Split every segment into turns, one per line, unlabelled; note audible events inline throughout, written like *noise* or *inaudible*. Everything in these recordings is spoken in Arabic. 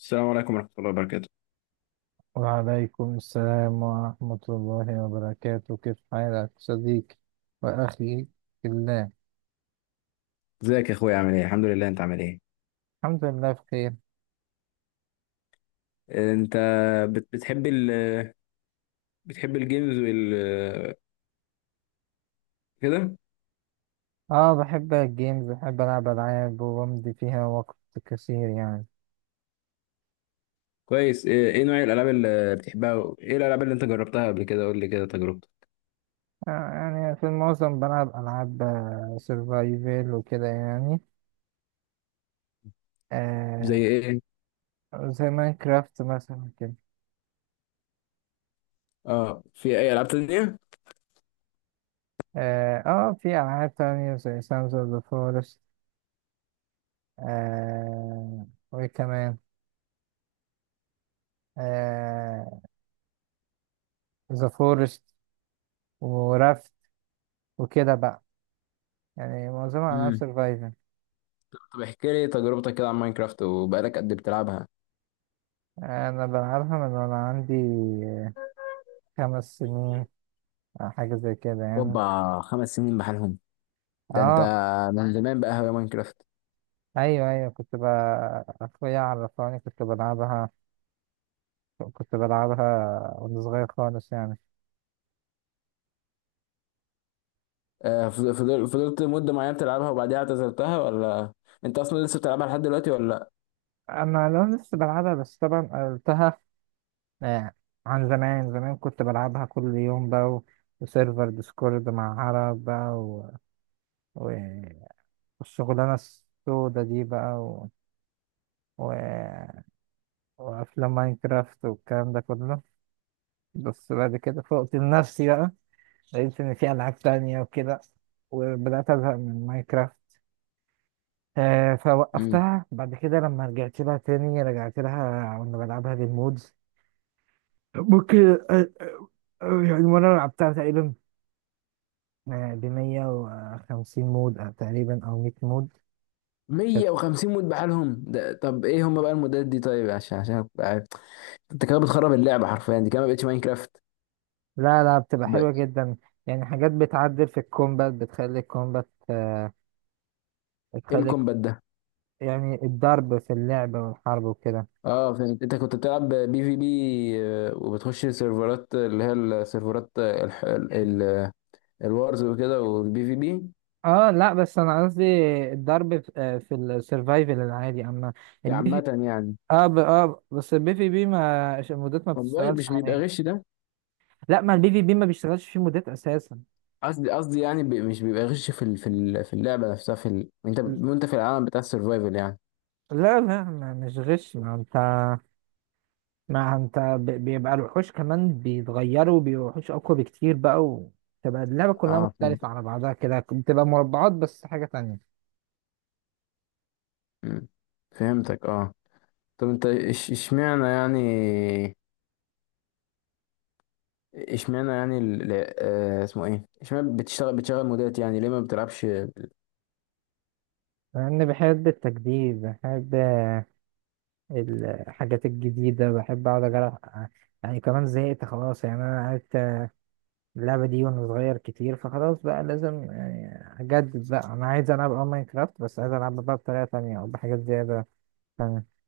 السلام عليكم ورحمة الله وبركاته.
وعليكم السلام ورحمة الله وبركاته. كيف حالك صديقي وأخي في الله؟
ازيك يا اخويا، عامل ايه؟ الحمد لله. انت عامل ايه؟
الحمد لله بخير.
انت بتحب بتحب الجيمز كده؟
اه، بحب الجيمز، بحب ألعب ألعاب وبمضي فيها وقت كثير يعني.
كويس. ايه نوع الالعاب اللي بتحبها؟ ايه الالعاب اللي انت جربتها قبل كده؟ قول لي كده تجربتك.
يعني في المعظم بلعب ألعاب سرفايفل وكده يعني.
زي
آه
ايه؟
زي ماينكرافت مثلا كده.
اه، في اي العاب تانية؟
اه، في ألعاب تانية زي سانز أوف ذا فورست. وكمان آه ذا فورست، ورفت، وكده بقى. يعني معظمها ألعاب
امم
سرفايفل.
طب احكي لي تجربتك كده عن ماينكرافت، وبقالك قد إيه بتلعبها؟
أنا بلعبها من وأنا عندي آه، 5 سنين أو حاجة زي كده يعني.
اوبا، 5 سنين بحالهم؟ ده انت
اه،
من زمان بقى هواية ماينكرافت.
أيوه، أيوه، أخويا عرفاني كنت بلعبها وأنا صغير خالص يعني.
فضلت مدة معينة بتلعبها وبعديها اعتزلتها، ولا انت اصلا لسه بتلعبها لحد دلوقتي ولا؟
أنا لو لسه بلعبها بس طبعا قلتها. آه، عن زمان زمان كنت بلعبها كل يوم بقى وسيرفر ديسكورد مع عرب بقى و... والشغلانة السودة دي بقى و... وافلام ماينكرافت والكلام ده كله. بس بعد كده فوقت لنفسي بقى، لقيت ان في العاب تانية وكده، وبدات ازهق من ماينكرافت.
لا،
فوقفتها بعد كده. لما رجعت لها تاني رجعت لها وانا بلعبها بالمودز. ممكن. آه، آه، يعني وانا لعبتها تقريبا ب 150 مود أو تقريبا او 100 مود كانت.
150 مود بحالهم؟ ده طب ايه هم بقى المودات دي؟ طيب، عشان أبقى عارف. انت كده بتخرب اللعبه حرفيا، دي كده ما بقتش ماينكرافت.
لا، لا، بتبقى
ب...
حلوة جدا. يعني حاجات بتعدل في الكومبات، بتخلي الكومبات آه،
ايه
بتخلي
الكومبات ده؟
يعني الضرب في اللعب والحرب وكده.
اه فهمت، انت كنت بتلعب بي في بي، وبتخش سيرفرات، اللي هي السيرفرات، ال... الوارز وكده والبي في بي،
اه، لا، بس انا قصدي الضرب في السرفايفل العادي، اما البي في
عامه يعني.
اه ب... اه بس البي في بي ما المودات ما
طب مش
بتشتغلش
مش بيبقى
عليه.
غش ده؟
لا، ما البي في بي ما بيشتغلش فيه مودات اساسا.
قصدي يعني مش بيبقى غش في اللعبه نفسها، انت وانت في العالم بتاع السرفايفل يعني.
لا، لا، ما مش غش. ما انت بيبقى الوحوش كمان بيتغيروا، بيبقوا وحوش اقوى بكتير بقى، وتبقى اللعبة كلها
اه فهمت.
مختلفة على بعضها كده، بتبقى مربعات بس حاجة تانية.
مم. فهمتك اه. طب انت اشمعنى يعني؟ اشمعنى يعني اسمه ايه، اشمعنى بتشتغل بتشغل مودات يعني، ليه ما بتلعبش
لأني بحب التجديد، بحب الحاجات الجديدة، بحب أقعد أجرب يعني. كمان زهقت خلاص يعني. أنا عرفت اللعبة دي وأنا صغير كتير، فخلاص بقى لازم يعني أجدد بقى. أنا عايز ألعب ماينكرافت بس عايز ألعبها بقى بطريقة تانية أو بحاجات زيادة تانية.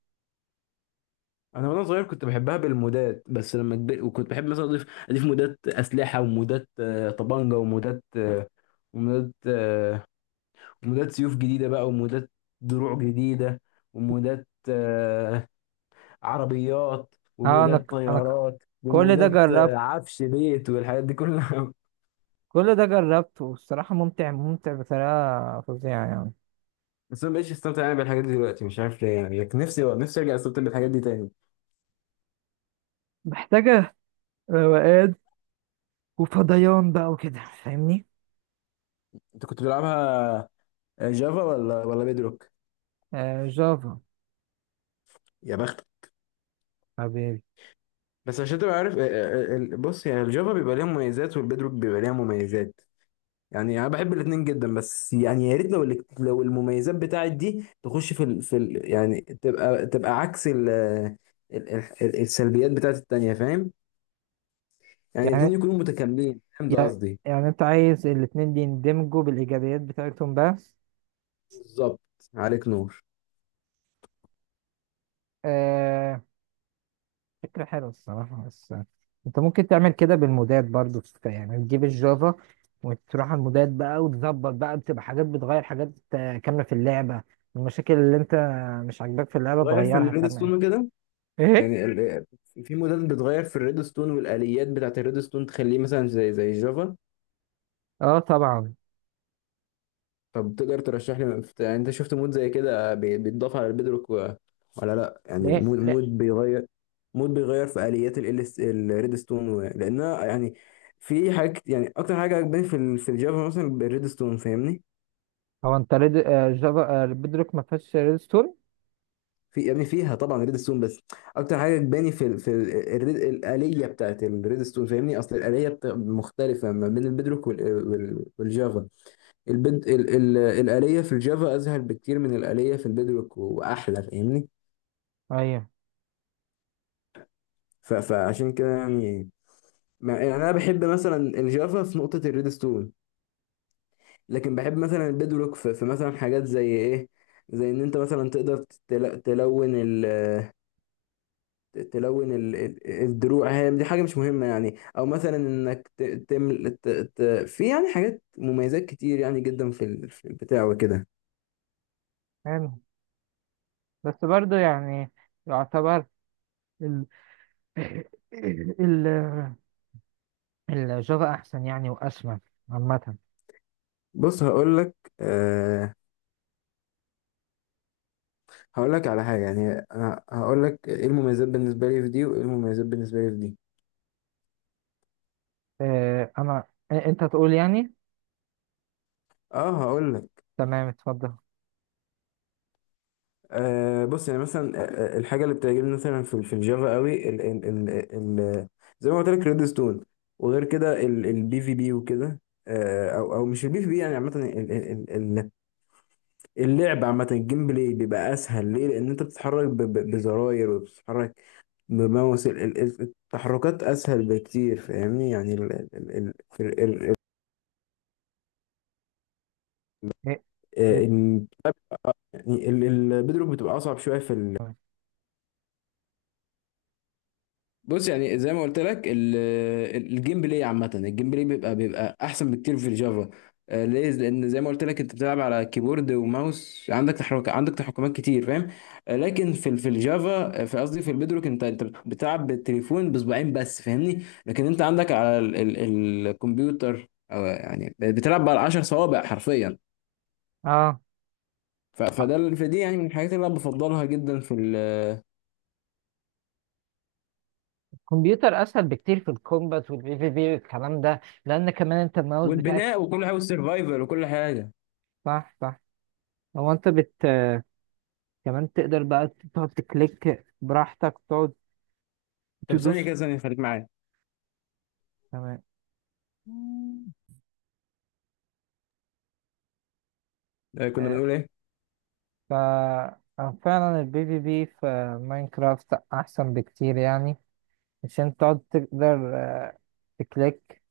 انا وانا صغير كنت بحبها بالمودات، بس لما كبرت وكنت بحب مثلا اضيف مودات اسلحه، ومودات طبانجه، ومودات آه، ومودات سيوف جديده بقى، ومودات دروع جديده، ومودات عربيات،
أه أنا
ومودات
ك- أنا ك-
طيارات،
كل ده
ومودات
جربت
عفش بيت، والحاجات دي كلها. *laughs*
كل ده جربت والصراحة ممتع، ممتع بطريقة فظيعة يعني.
بس انا مبقتش استمتع يعني بالحاجات دي دلوقتي، مش عارف ليه يعني. لكن نفسي، نفسي ارجع استمتع بالحاجات دي تاني.
محتاجة روقان وفضيان بقى وكده، فاهمني؟
انت كنت بتلعبها جافا ولا بيدروك؟
آه، جافا.
يا بختك.
حبيبي.
بس عشان تبقى عارف، بص يعني، الجافا بيبقى ليها مميزات، والبيدروك بيبقى ليها مميزات. يعني انا بحب الاثنين جدا، بس يعني يا ريت لو لو المميزات بتاعت دي تخش يعني تبقى، تبقى عكس ال... السلبيات بتاعت التانية، فاهم؟ يعني الاثنين
يعني
يكونوا متكاملين، فاهم ده
يعني
قصدي؟
يعني انت عايز الاتنين دي يندمجوا بالايجابيات بتاعتهم بس.
بالظبط، عليك نور.
آه فكرة حلوة الصراحة. بس انت ممكن تعمل كده بالمودات برضو، يعني تجيب الجافا وتروح على المودات بقى وتظبط بقى، بتبقى حاجات بتغير حاجات كاملة في اللعبة. المشاكل اللي انت مش عاجباك في اللعبة
تغير في
تغيرها
الريد
كمان.
ستون كده،
ايه؟
يعني في موديل بتغير في الريد ستون والآليات بتاعت الريد ستون، تخليه مثلا زي جافا.
اه، طبعا.
طب تقدر ترشح لي يعني، انت شفت مود زي كده بيتضاف على البيدروك ولا لا، يعني
لا،
مود
لا.
مود بيغير، مود بيغير في آليات الريد ستون لانها يعني في حاجات يعني، اكتر حاجه عجباني في في الجافا مثلا الريد ستون فاهمني.
هو انت ريد آه، جافا، بدروك ما فيهاش ريدستون؟
في يا ابني، فيها طبعا ريد ستون، بس اكتر حاجه عجباني في ال في ال الريد، الآلية بتاعت الريد ستون فاهمني. اصل الآلية مختلفه ما بين البيدروك والجافا. الآلية في الجافا أسهل بكتير من الآلية في البيدروك، وأحلى فاهمني.
ايوه،
فعشان كده يعني، ما... يعني أنا بحب مثلا الجافا في نقطة الريدستون، لكن بحب مثلا البيدروك في، في مثلا حاجات زي إيه، زي إن أنت مثلا تقدر تلون الدروع. هي دي حاجة مش مهمة يعني، أو مثلا إنك ت... تمل... ت... ت... في يعني حاجات مميزات كتير يعني جدا، في في البتاع وكده.
حلو. بس برضو يعني، يعتبر *laughs* ال- الجافا احسن يعني، واسمى عامه.
بص هقول لك، آه، هقول لك على حاجة يعني، هقول لك ايه المميزات بالنسبة لي في دي، وايه المميزات بالنسبة لي في دي.
آه، انا آه، انت تقول يعني.
اه هقول لك.
تمام، اتفضل.
بص يعني مثلا، الحاجة اللي بتعجبني مثلا في في الجافا قوي، ال ال ال ال زي ما قلت لك ريد ستون. وغير كده البي في بي وكده، او مش البي في بي يعني عامة، اللعب عامة، الجيم بلاي بيبقى اسهل. ليه؟ لان انت بتتحرك بزراير، وبتتحرك بماوس. التحركات اسهل بكتير فاهمني. يعني ال-
إيه؟
ال- يعني البيدروك بتبقى اصعب شويه في بص يعني زي ما قلت لك، الجيم بلاي عامة، الجيم بلاي بيبقى أحسن بكتير في الجافا. ليه؟ لأن زي ما قلت لك، أنت بتلعب على كيبورد وماوس، عندك تحرك، عندك تحكمات كتير، فاهم؟ لكن في الجافا، في قصدي في البيدروك، أنت أنت بتلعب بالتليفون بصباعين بس، فاهمني؟ لكن أنت عندك على ال ال الكمبيوتر، أو يعني بتلعب على 10 صوابع حرفيا.
اه،
فده فدي يعني من الحاجات اللي أنا بفضلها جدا في
الكمبيوتر اسهل بكتير في الكومبات والبي في بي والكلام ده، لان كمان انت الماوس بتاعك.
والبناء وكل حاجة، والسرفايفل وكل حاجة.
صح، صح. هو انت كمان تقدر بقى تقعد تكليك براحتك، تقعد
طب ثانية
تدوس.
كده، ثانية خليك معايا.
تمام.
كنا
آه،
بنقول ايه؟
ف آه، فعلا البي في بي في ماينكرافت احسن بكتير يعني، عشان تقعد تقدر تكليك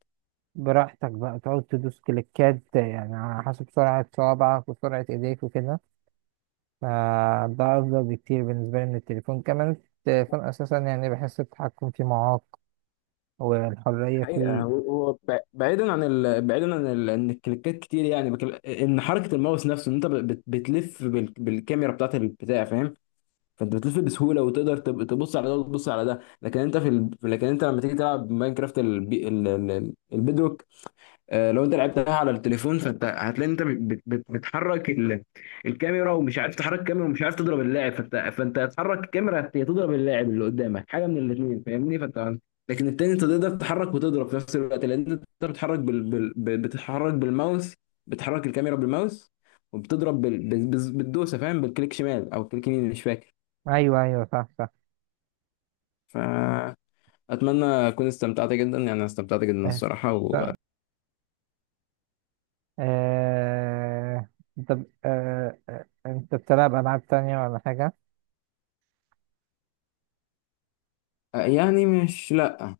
براحتك بقى، تقعد تدوس كليكات يعني على حسب سرعة صوابعك وسرعة ايديك وكده. فده أفضل بكتير بالنسبة لي من التليفون. كمان التليفون أساسا يعني بحس التحكم فيه معاق، والحرية
حقيقة،
فيه.
هو هو بعيدا عن بعيدا عن ان الكليكات كتير يعني، ان حركة الماوس نفسه، ان انت بتلف بالكاميرا بتاعت البتاع فاهم. فانت بتلف بسهولة وتقدر تبص على ده وتبص على ده، لكن انت لكن انت لما تيجي تلعب ماينكرافت البيدروك، لو انت لعبتها على التليفون، فانت هتلاقي انت بتحرك الكاميرا، ومش عارف تحرك الكاميرا ومش عارف تضرب اللاعب، فانت هتحرك الكاميرا يا تضرب اللاعب اللي قدامك، حاجه من الاثنين فاهمني. فانت لكن التاني انت تقدر تتحرك وتضرب في نفس الوقت، لان انت بتتحرك بتتحرك بالماوس، بتحرك الكاميرا بالماوس، وبتضرب بالدوسه فاهم، بالكليك شمال او كليك يمين مش فاكر.
أيوه، أيوه، صح، صح.
فاتمنى اكون استمتعت جدا يعني، أنا استمتعت
*laughs*
جدا
آه،
الصراحه
صح. آه، طب، أنت بتلعب ألعاب تانية ولا حاجة؟
يعني مش لا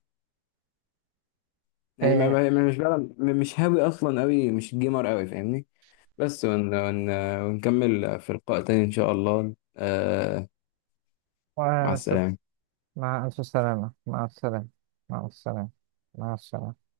يعني،
آه،
مش بلعب مش هاوي اصلا قوي، مش جيمر قوي فاهمني. بس ون ونكمل في لقاء تاني ان شاء الله. آه، مع
وأنا لسه.
السلامة.
مع ألف سلامة. مع السلامة. مع السلامة. مع السلامة.